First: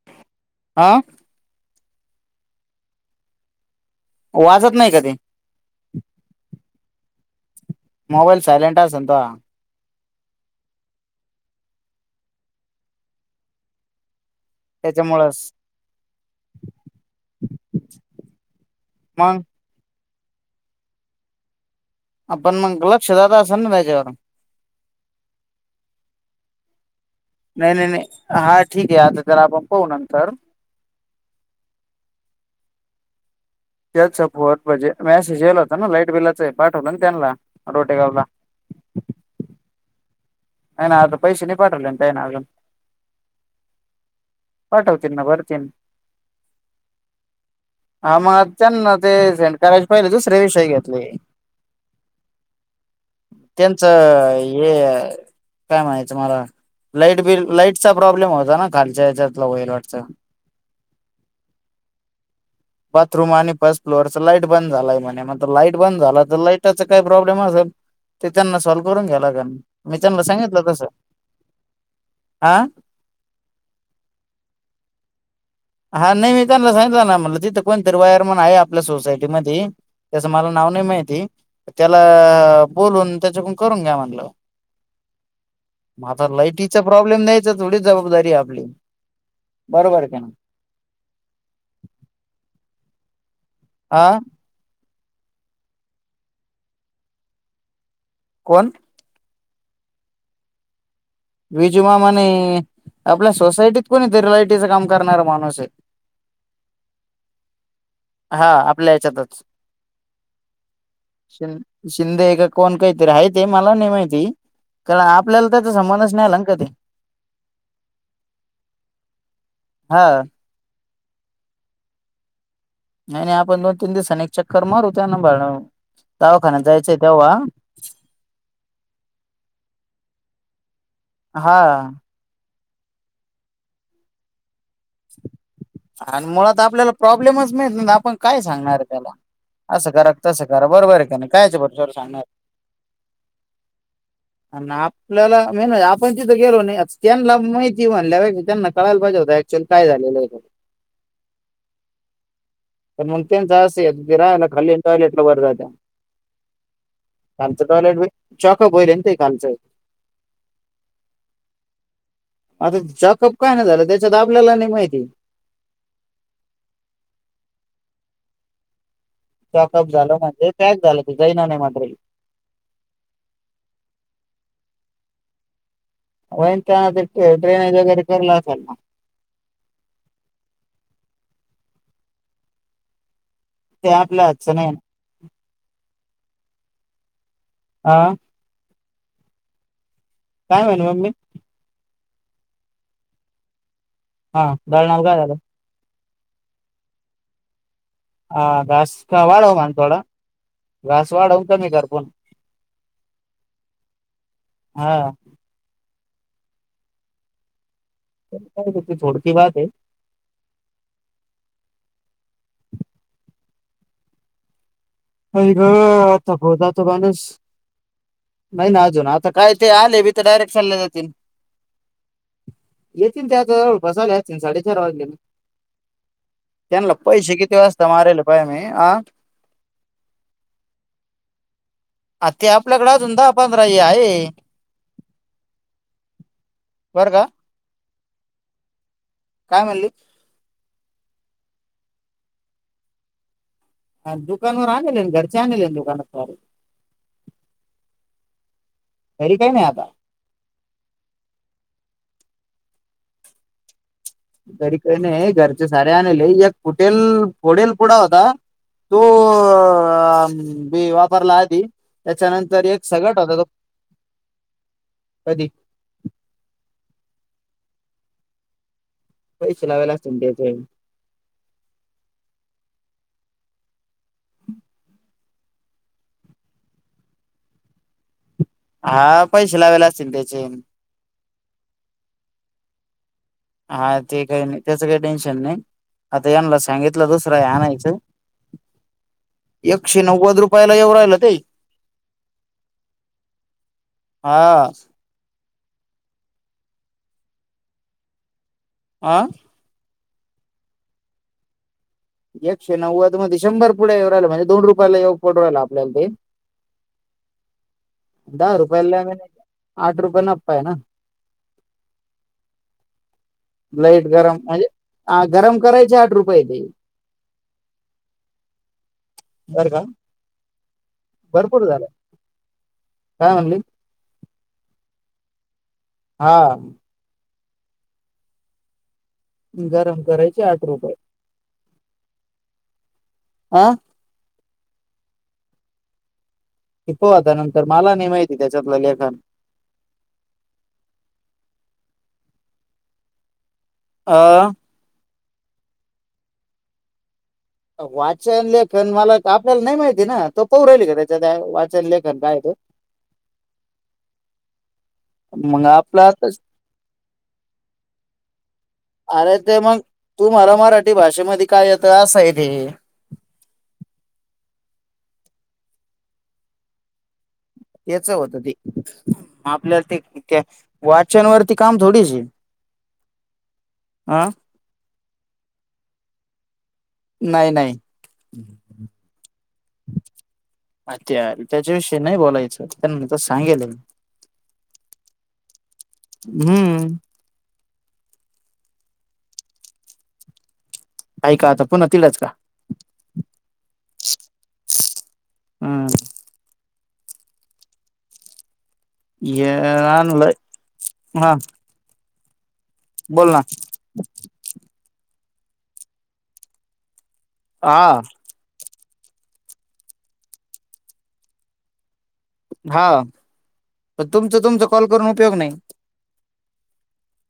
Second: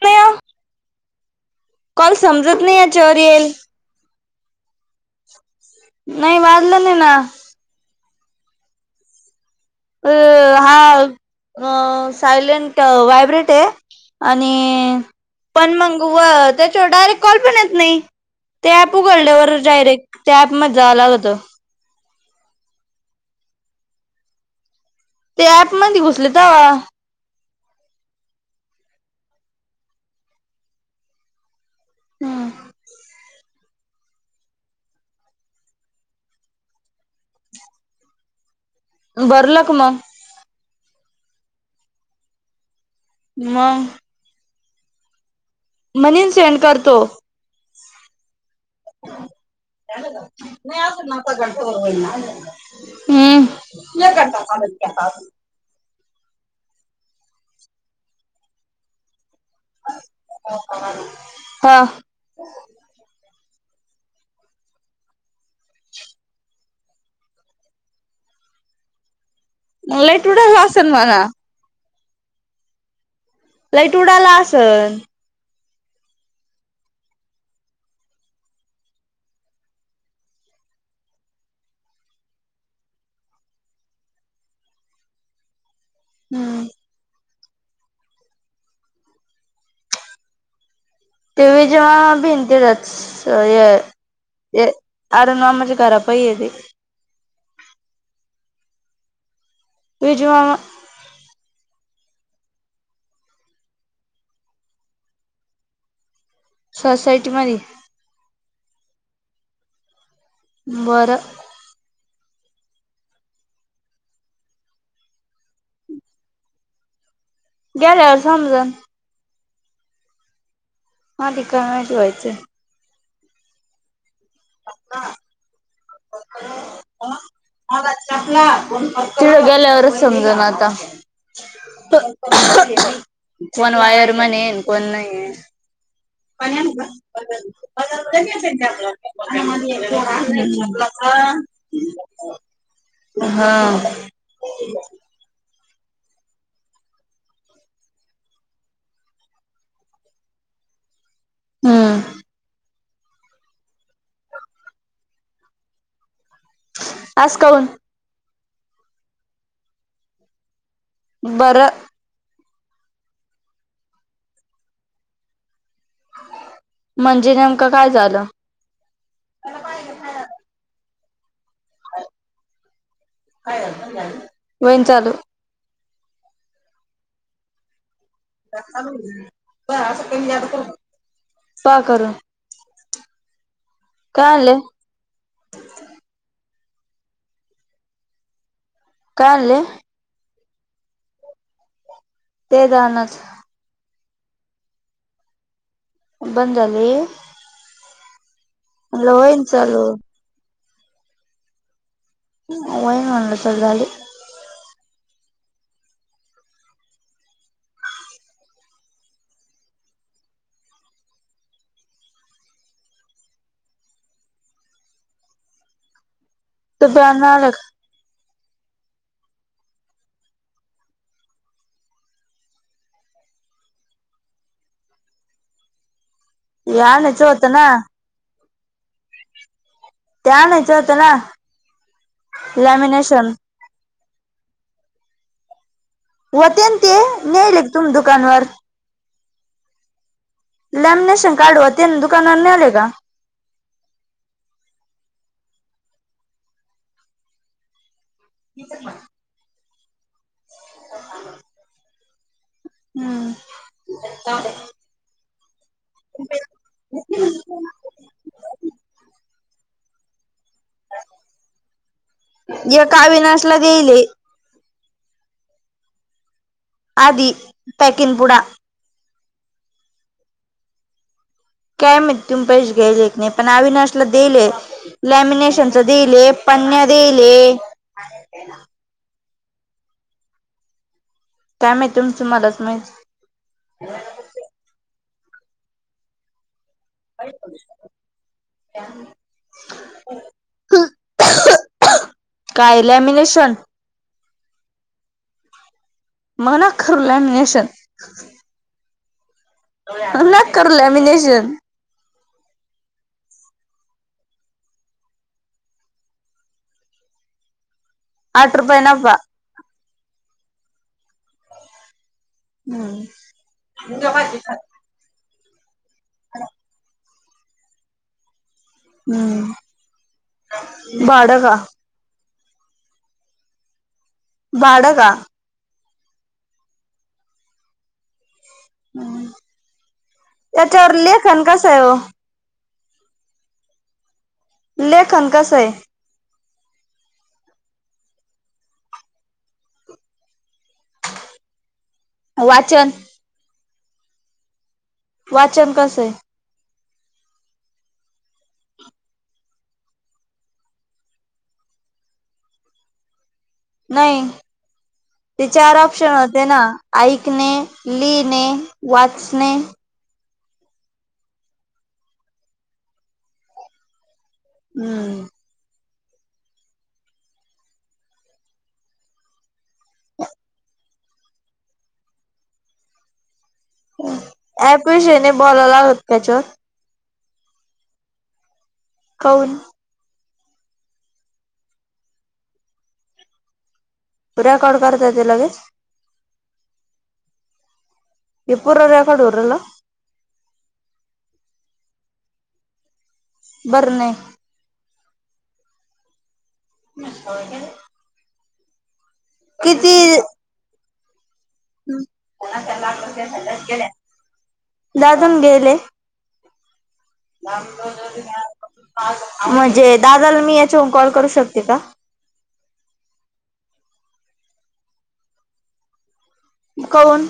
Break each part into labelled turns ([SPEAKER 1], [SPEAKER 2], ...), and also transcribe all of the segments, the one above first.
[SPEAKER 1] त्यात
[SPEAKER 2] आ
[SPEAKER 1] कॉल समजत नाही याच्यावर येइल
[SPEAKER 2] वाजत नाही का ते
[SPEAKER 1] नाही वाजलं नाही ना
[SPEAKER 2] मोबाईल सायलेंट असता
[SPEAKER 1] अ हा सायलेंट व्हायब्रेंट आहे आणि
[SPEAKER 2] त्याच्यामुळंच
[SPEAKER 1] पण मग व त्याच्यावर डायरेक्ट कॉल पण येत नाही ते ॲप
[SPEAKER 2] मग
[SPEAKER 1] उघडल्यावर डायरेक्ट त्या अँप मधे जायला होत.
[SPEAKER 2] अपण मंग लक्ष असण त्याच्यावर
[SPEAKER 1] ते ऍप मध्ये घुसले तवा
[SPEAKER 2] नाही नाही नाही हा ठीक आहे आता तर आपण पाहू नंतर
[SPEAKER 1] हम
[SPEAKER 2] त्याच फोर म्हणजे मॅसेज याला होता ना लाईट बिलाच पाठवलं ना त्यांना रोटेगावला
[SPEAKER 1] भरलं का मग
[SPEAKER 2] नाही ना आता पैसे नि पाठवले ते आहे ना अजून
[SPEAKER 1] म
[SPEAKER 2] पाठवतील ना बर
[SPEAKER 1] म्हनीन सेंड करतो
[SPEAKER 2] आम
[SPEAKER 1] झाल का नाही
[SPEAKER 2] घेतले
[SPEAKER 1] अजून असच ना कॉल हं
[SPEAKER 2] त्यांचं हे काय म्हणाचं मला लाईट बिल लाईटचा प्रॉब्लेम होता ना खालच्या ह्याच्यात
[SPEAKER 1] हा
[SPEAKER 2] बाथरूम आणि फर्स्ट फ्लोअरच लाईट बंद झालाय म्हणे मग लाईट बंद झाला तर लाईटाचा काही प्रॉब्लेम असेल ते त्यांना सॉल्व करून घ्याला
[SPEAKER 1] लय थोड असल बघा
[SPEAKER 2] आ
[SPEAKER 1] लाईट उडायला असल
[SPEAKER 2] हा नाही मी त्यांना सांगितलं ना म्हटलं तिथं कोणत वायर मन आहे आपल्या सोसायटी मध्ये त्याचं मला नाव नाही माहिती त्याला बोलून त्याच्याकून करून घ्या म्हटलं. म आता
[SPEAKER 1] हम्म
[SPEAKER 2] लाईटीचा प्रॉब्लेम नाही. थोडी जबाबदारी आपली बरोबर का ना.
[SPEAKER 1] तेी जेव्हा भिंती रच तर ये
[SPEAKER 2] हा
[SPEAKER 1] ये अर नामज खरा पई आहे त [unintelligible]
[SPEAKER 2] कोण
[SPEAKER 1] बजव आ
[SPEAKER 2] विजुमामाने आपल्या सोसायटीत कोणी लाईटीचं काम करणार माणूस आहे.
[SPEAKER 1] सोसायटी मध्ये
[SPEAKER 2] हा आपल्या हच्यातच
[SPEAKER 1] बरं.
[SPEAKER 2] शिंदे का कोण काहीतरीहाय, ते मला नाही माहिती कारण आपल्याला त्याचा संबंधच नाही आला ना का ते
[SPEAKER 1] गेल्यावर समजणं.
[SPEAKER 2] हा.
[SPEAKER 1] हा दीकर नाहीचवायचे [unintelligible]
[SPEAKER 2] नाही आपण तीन दिवसांनी- चक्कर मारू त्यांना बरं- दवाखान्यात जायचंय तेव्हा
[SPEAKER 1] ि गेलेवर [unintelligible] समजं ना आता.
[SPEAKER 2] हा
[SPEAKER 1] ह. कोण वायरमन? पण नाही
[SPEAKER 2] आणि
[SPEAKER 1] पण
[SPEAKER 2] मुळात आपल्याला प्रॉब्लेमच माहित नाही आपण काय सांगणार त्याला असं करा तसं करा बरोबर आहे का नाही कायच्या भरोश्यावर सांगणार
[SPEAKER 1] हा [unintelligible]
[SPEAKER 2] म आपण तिथं गेलो नाही, त्यांना माहिती म्हणल्या त्यांना कळायला पाहिजे होत काय झालेलं
[SPEAKER 1] हम्.
[SPEAKER 2] मग ते असं ते राहायला खाली येत आणि टॉयलेटला वरती जातात-
[SPEAKER 1] असं
[SPEAKER 2] त्यांच
[SPEAKER 1] काऊन
[SPEAKER 2] टॉयलेट चक बहिले ते काांचं [unintelligible] [unintelligible]
[SPEAKER 1] बरं.
[SPEAKER 2] आता चाँकअप काय नाय झालं, त्याच्यात आपल्याला नाही माहिती.
[SPEAKER 1] म्हणजे नेमकं काय झालं?
[SPEAKER 2] चोकअप झालं म्हणजे पॅक झालं. जा [unintelligible]
[SPEAKER 1] काय? [unintelligible] वहीन चालू.
[SPEAKER 2] वईन त ड्रेनेज वैगरे
[SPEAKER 1] [inaudible] का करून,
[SPEAKER 2] ते आपल्या
[SPEAKER 1] काय
[SPEAKER 2] हातच
[SPEAKER 1] आणले
[SPEAKER 2] नई. आ.
[SPEAKER 1] कायले [unintelligible]
[SPEAKER 2] काय म्हणू?
[SPEAKER 1] ते जा नच [unintelligible]
[SPEAKER 2] हा दळनाल काय झालं?
[SPEAKER 1] बंद झाले.
[SPEAKER 2] हा घास का वाडव म्हण थोडा, घास वाढव कमी कर फोन.
[SPEAKER 1] वयनलंचल झाली
[SPEAKER 2] हा कळालं ते थोडकी बाात आहे आई ग थकवतात तो
[SPEAKER 1] तू
[SPEAKER 2] माणूस
[SPEAKER 1] प्यान आलं
[SPEAKER 2] नाही ना अजून आता काय ते आले बीथ डायरेक्ट चालायला जातील येतील जवळपास आले असतील साडेचार वाजले
[SPEAKER 1] हे
[SPEAKER 2] त्यांना
[SPEAKER 1] आणायचं
[SPEAKER 2] पैसे
[SPEAKER 1] होतं
[SPEAKER 2] किती
[SPEAKER 1] ना
[SPEAKER 2] वाजता माराल होय मी
[SPEAKER 1] ते आणयचं होत ना
[SPEAKER 2] आता ते आपल्याकडे अजून
[SPEAKER 1] लॅमिनेशन
[SPEAKER 2] दहा पंधरा आहे [inaudible]
[SPEAKER 1] होतेंनं ते
[SPEAKER 2] बरं का
[SPEAKER 1] नेले तुम्ही दुकानवर
[SPEAKER 2] काय म्हणली
[SPEAKER 1] लॅमिनेशन कार्ड व ते दुकानाला नेले का
[SPEAKER 2] दुकानवर आणलेले आहे घरच्या आणले दुकान तारे
[SPEAKER 1] [inaudible]
[SPEAKER 2] तरी काही नाही आता
[SPEAKER 1] [inaudible] हम्
[SPEAKER 2] घरी काय नाही घर सारे आणले फुटलं फोड पुढा होता तो आ मी वापरला आधी त्याच्यानंतर एक सगट होता तो
[SPEAKER 1] अविनाशला देईले
[SPEAKER 2] कधी
[SPEAKER 1] आधी पॅकिंग पुडा
[SPEAKER 2] पैसे लावायला असतील त्याच्या याने
[SPEAKER 1] काय माहित तुम्ही पैश घ्यायल की नाही पण अविनाशला दिले लॅमिनेशनच देले पणण्या देले
[SPEAKER 2] हा पैसे लावेला असतील त्याचे
[SPEAKER 1] काय माहि तुमचु मलाच माहित
[SPEAKER 2] हा ते काही नाही त्याच काही टश नाही आता सांगितलं दुसर हयच एकशे नव्वद रुपयाला एव राहिल ते
[SPEAKER 1] काय लॅमिनेशन
[SPEAKER 2] हां
[SPEAKER 1] मना खरलामशन
[SPEAKER 2] आह
[SPEAKER 1] नाही कर ललेमिनेशन
[SPEAKER 2] एकशे नव्वद मध्ये शंभर पुढे येऊ राहिला म्हणजे दोन रुपयाला येऊ पडू राहिला आपल्याला ते
[SPEAKER 1] आठ
[SPEAKER 2] दहा
[SPEAKER 1] रुपये
[SPEAKER 2] रुपय ल
[SPEAKER 1] नफा
[SPEAKER 2] नाही आठ रुपया ना आहे ना
[SPEAKER 1] हम्म
[SPEAKER 2] लाईट गरम म्हणजे गधरम करायचे आठ रुपये ते
[SPEAKER 1] हम्म
[SPEAKER 2] बरं का
[SPEAKER 1] ह बाळ का
[SPEAKER 2] भरपूर झालं काय म्हणली
[SPEAKER 1] बाडग
[SPEAKER 2] हा
[SPEAKER 1] ह
[SPEAKER 2] गरम करायचे आठ रुपये
[SPEAKER 1] त्याच्यावर लेखन कस आहे हो ह
[SPEAKER 2] आह
[SPEAKER 1] लखनकास आहे
[SPEAKER 2] किपोहता नंतर मला नाही माहिती त्याच्यातलं लेखन
[SPEAKER 1] वाचन
[SPEAKER 2] आह
[SPEAKER 1] वाचन कसं आहे
[SPEAKER 2] वाचन लेखन मला आपल्याला नाही माहिती ना तो पौ राहिल का त्याच्या त्या वाचन लेखन काय आहे तो
[SPEAKER 1] नाही ते चार
[SPEAKER 2] आपला
[SPEAKER 1] ऑप्शन
[SPEAKER 2] आता-
[SPEAKER 1] होते ना ऐकणे लिणे वाचणे
[SPEAKER 2] तुम्हाला मराठी भाषेमध्ये काय येत असाय ते
[SPEAKER 1] हम्म
[SPEAKER 2] त्याच होत ते आपल्या ते त्या वाचन वरती काम थोडीशी
[SPEAKER 1] पैशेने बोलायला होत त्याच्यात
[SPEAKER 2] नाही नाही
[SPEAKER 1] कौन
[SPEAKER 2] अ त्या त्याच्याविषयी नाही बोलायचं त्यां तर सांगेल
[SPEAKER 1] तू रेकॉर्ड करता ते लगेच
[SPEAKER 2] हम्म
[SPEAKER 1] एपरर्याखडरल
[SPEAKER 2] ऐका आता पुन्हा तिलाच का
[SPEAKER 1] बरणे
[SPEAKER 2] हम्
[SPEAKER 1] म स
[SPEAKER 2] येलं हा
[SPEAKER 1] हम [unintelligible]
[SPEAKER 2] बोल ना
[SPEAKER 1] झालं अजून गेले [unintelligible]
[SPEAKER 2] हा
[SPEAKER 1] म्हणजे दादाला मी याच्यावरून कॉल करू शकते का?
[SPEAKER 2] हा तुमचं तुमच कॉल करून उपयोग नाही.
[SPEAKER 1] काऊन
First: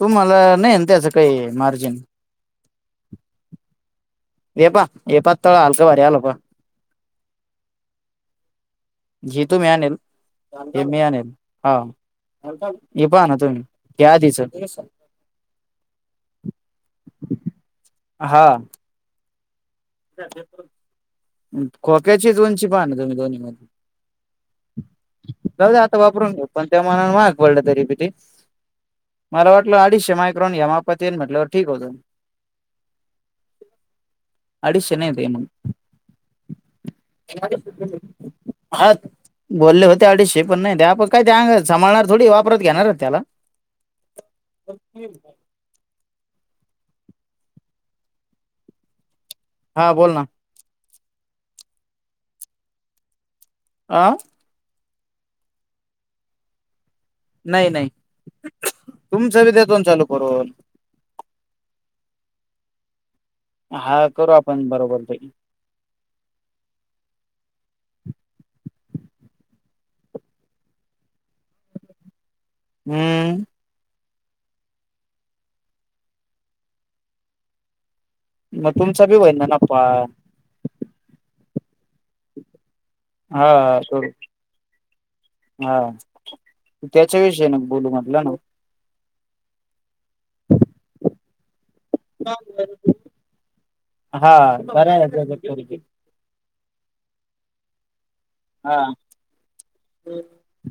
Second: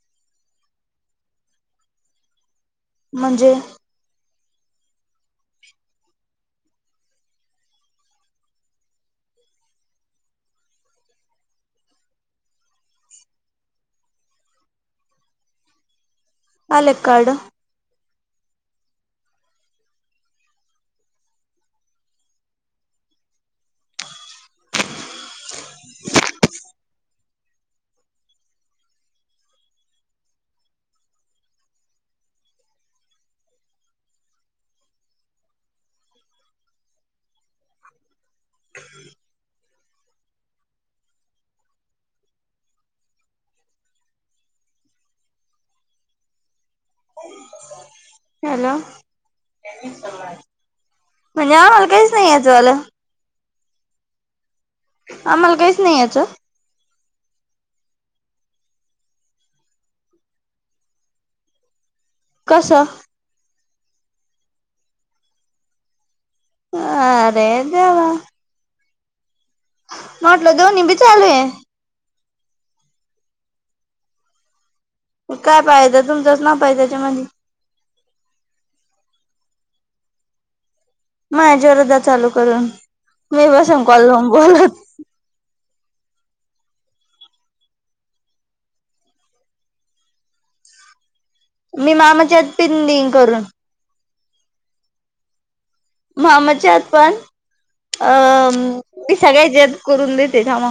[SPEAKER 2] तुम्हाला नाहीन त्याचं काही मार्जिन
[SPEAKER 1] म्हणजे
[SPEAKER 2] ए पा ए पा त हलकं भारी आल पहा जी तुम्ही आणील हे मी आणल हा हे पहा ना तुम्ही घ्या आधीच
[SPEAKER 1] आले कार्ड
[SPEAKER 2] हा. खोक्याचीच उंची पाहाना तुम्ही दोन्ही मधे जाऊ द आता वापरून घेऊ पण ते मनानं महाग पडलं तरी बी ते मला वाटलं अडीचशे मायक्रोन या मापात येनन म्हटल्यावर ठीक होतं. अडीशे नाही ते हा बोलले होते अडीचशे पण नाही ते आपण काय ते अ सांभाळणार थोडी वापरत घेणार त्याला
[SPEAKER 1] हॅलो
[SPEAKER 2] हा बोल ना
[SPEAKER 1] [unintelligible] [unintelligible]
[SPEAKER 2] आं
[SPEAKER 1] आम्हाला काहीच नाही याचं
[SPEAKER 2] नाही नाही तुमच बी देतोन चालू करून
[SPEAKER 1] कसं
[SPEAKER 2] हा करू आपण बरोबर
[SPEAKER 1] ह अरे देवा म्हटलं दोन्ही बी चालूये
[SPEAKER 2] हम्म.
[SPEAKER 1] मग काय पाहायचं तुमचच नाव पाहिजे त्याच्यामध्ये
[SPEAKER 2] मग तुमचा बी होहिना ना पा
[SPEAKER 1] माझ्यारोधात चालू करून
[SPEAKER 2] हा
[SPEAKER 1] मी बसून कॉल
[SPEAKER 2] करू
[SPEAKER 1] लावून बोलत
[SPEAKER 2] हा त्याच्याविषयी नग बोलू म्हटलं ना [inaudible]
[SPEAKER 1] मी मामाच्यात पिंडिंग करून
[SPEAKER 2] हा बरय [unintelligible]
[SPEAKER 1] मामाच्यात पण अ
[SPEAKER 2] हा
[SPEAKER 1] ती सगळे जत करून देते जमा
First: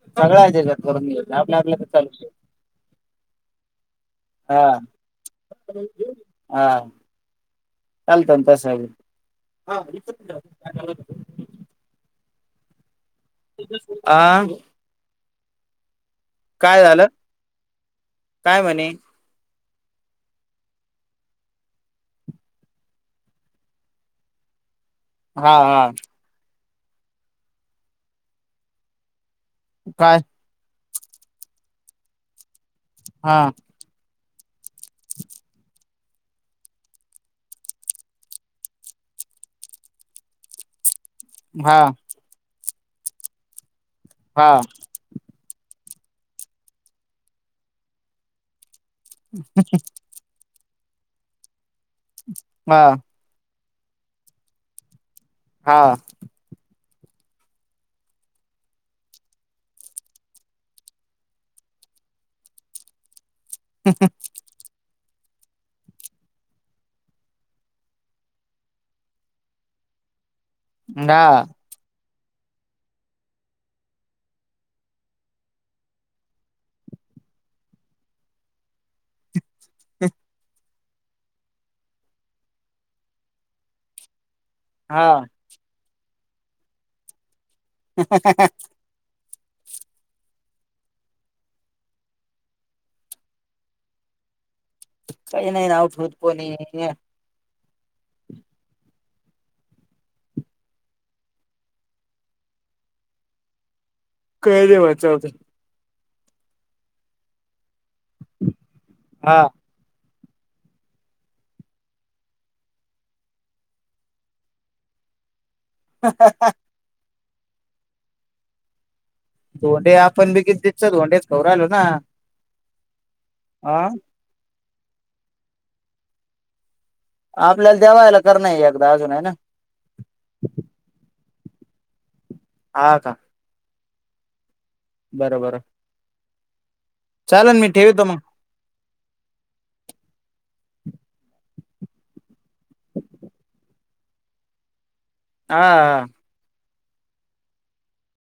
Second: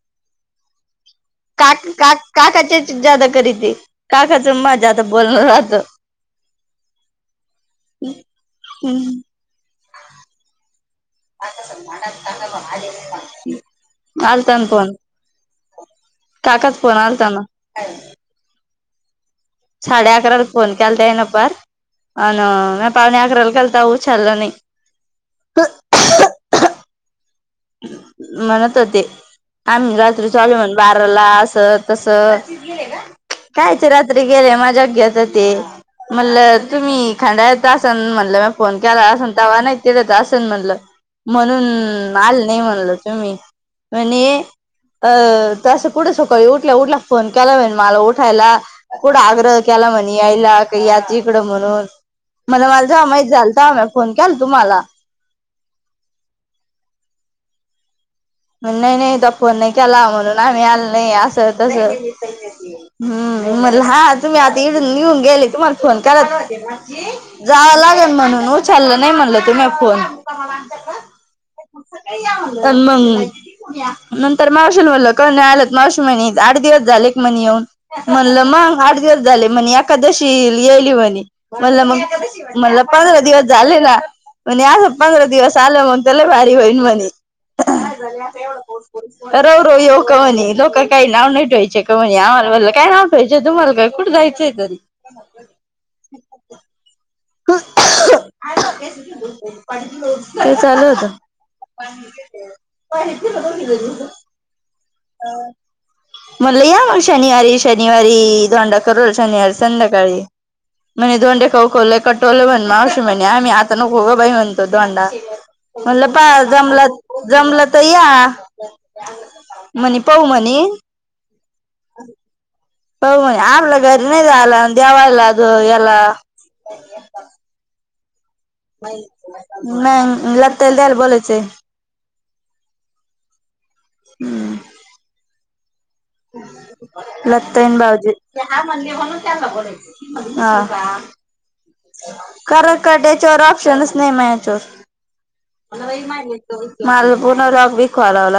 [SPEAKER 2] सगळ्या आहे तेजात करून घे
[SPEAKER 1] का का का त्याचे जादा करीते काकाचं
[SPEAKER 2] हा
[SPEAKER 1] माजा आता बोलण राहत.
[SPEAKER 2] काम पण तासाई
[SPEAKER 1] [unintelligible]
[SPEAKER 2] आ
[SPEAKER 1] आलता ना फोन काकाच
[SPEAKER 2] काय
[SPEAKER 1] फोन
[SPEAKER 2] झालं
[SPEAKER 1] आलताना
[SPEAKER 2] काय म्हणे
[SPEAKER 1] साडे अकराला फोन केलाता ह्यान पार अन म्या पावणे अकराला केलता उचलला नाही.
[SPEAKER 2] हा हा
[SPEAKER 1] म्हणत होते आमही
[SPEAKER 2] काय
[SPEAKER 1] रात्री चाले म्हण बारला असं तस
[SPEAKER 2] हा
[SPEAKER 1] कायच र गेले माझ्या घ्याेत ते म्हणल तुम्ही खांडा येत असन म्हणल म फोन केला असून तवा नाही तेत असन म्हणलं म्हणून
[SPEAKER 2] हा
[SPEAKER 1] नाही म्हणल तुम्ही मण
[SPEAKER 2] हा
[SPEAKER 1] अ त असं कुठे सकाळी उठल्या उठला फोन केलाईन मला उठायला कुड आग्रह के्याला मनीयला काही यात्रीकडं म्हणून मला मालाझ
[SPEAKER 2] हा
[SPEAKER 1] हमाही झालं का म फोन केला तुम्हाला
[SPEAKER 2] हा
[SPEAKER 1] नाही नाही त फोन नाही केला म्हणून आम्ही आल नाही असं तस हम्म मला हा तुम्ही आता ये निऊन गेली तुम्हाला फोन करत जावं लागेल म्हणून उचललं नाही म्हणलं तुम्ही फोन
[SPEAKER 2] द
[SPEAKER 1] न मग नंतर मावश म्हणल क नाही आलं मावशी म्ह आठ दिवस झाले एक म्हण येऊन म्हणलं मंग आठ दिवस झाले म्हण एखादशी येल म्हण मग म्हण पंधरा दिवस झाले ना म्हणजे आजं
[SPEAKER 2] हा
[SPEAKER 1] पंधरा दिवस आलं मग त्याला भारी होईन म्ह झा एवढं कोर्स रव रव येऊ कवनी लोक काही नाव नाही ठेवायचे कवनी आम्हालाला काय नाव ठेवायचं तुम्हाला काय कुठं जायचं
[SPEAKER 2] काही नाहीय ना आउठवत पो नाहीे
[SPEAKER 1] चालू होत
[SPEAKER 2] काय देवा चलते
[SPEAKER 1] म्हणलं या मग शनिवारी शन शनिवारी धोंडा करू
[SPEAKER 2] हा
[SPEAKER 1] शनिवारी संध्याकाळी म्हणे दोंडे खऊ ख कटोलं म्हण म अवशी म्हणे आम्ही आता न खो बाई म्हणतो दोांडा म्हणलं पा जमला जमलं तर या
[SPEAKER 2] धोंडे
[SPEAKER 1] म्हणे पाहू
[SPEAKER 2] आपण
[SPEAKER 1] म्हणे
[SPEAKER 2] बघित धोंडे ग राहिलो ना
[SPEAKER 1] हो म आपला
[SPEAKER 2] हा
[SPEAKER 1] घरी नाही झाला दे्यावयला अ एला
[SPEAKER 2] आपल्या द्यावायला
[SPEAKER 1] नाही लग तला द्याला बोलायचे
[SPEAKER 2] हा का
[SPEAKER 1] हम्म
[SPEAKER 2] बरोबर
[SPEAKER 1] हम लताईन बावजी
[SPEAKER 2] मग
[SPEAKER 1] म्हण कर कट याच्यार ऑप्शनस न म याच्याोर
[SPEAKER 2] हा
[SPEAKER 1] मला
[SPEAKER 2] हा
[SPEAKER 1] रही माहि मालपूर्ण रॉग बी खवालावला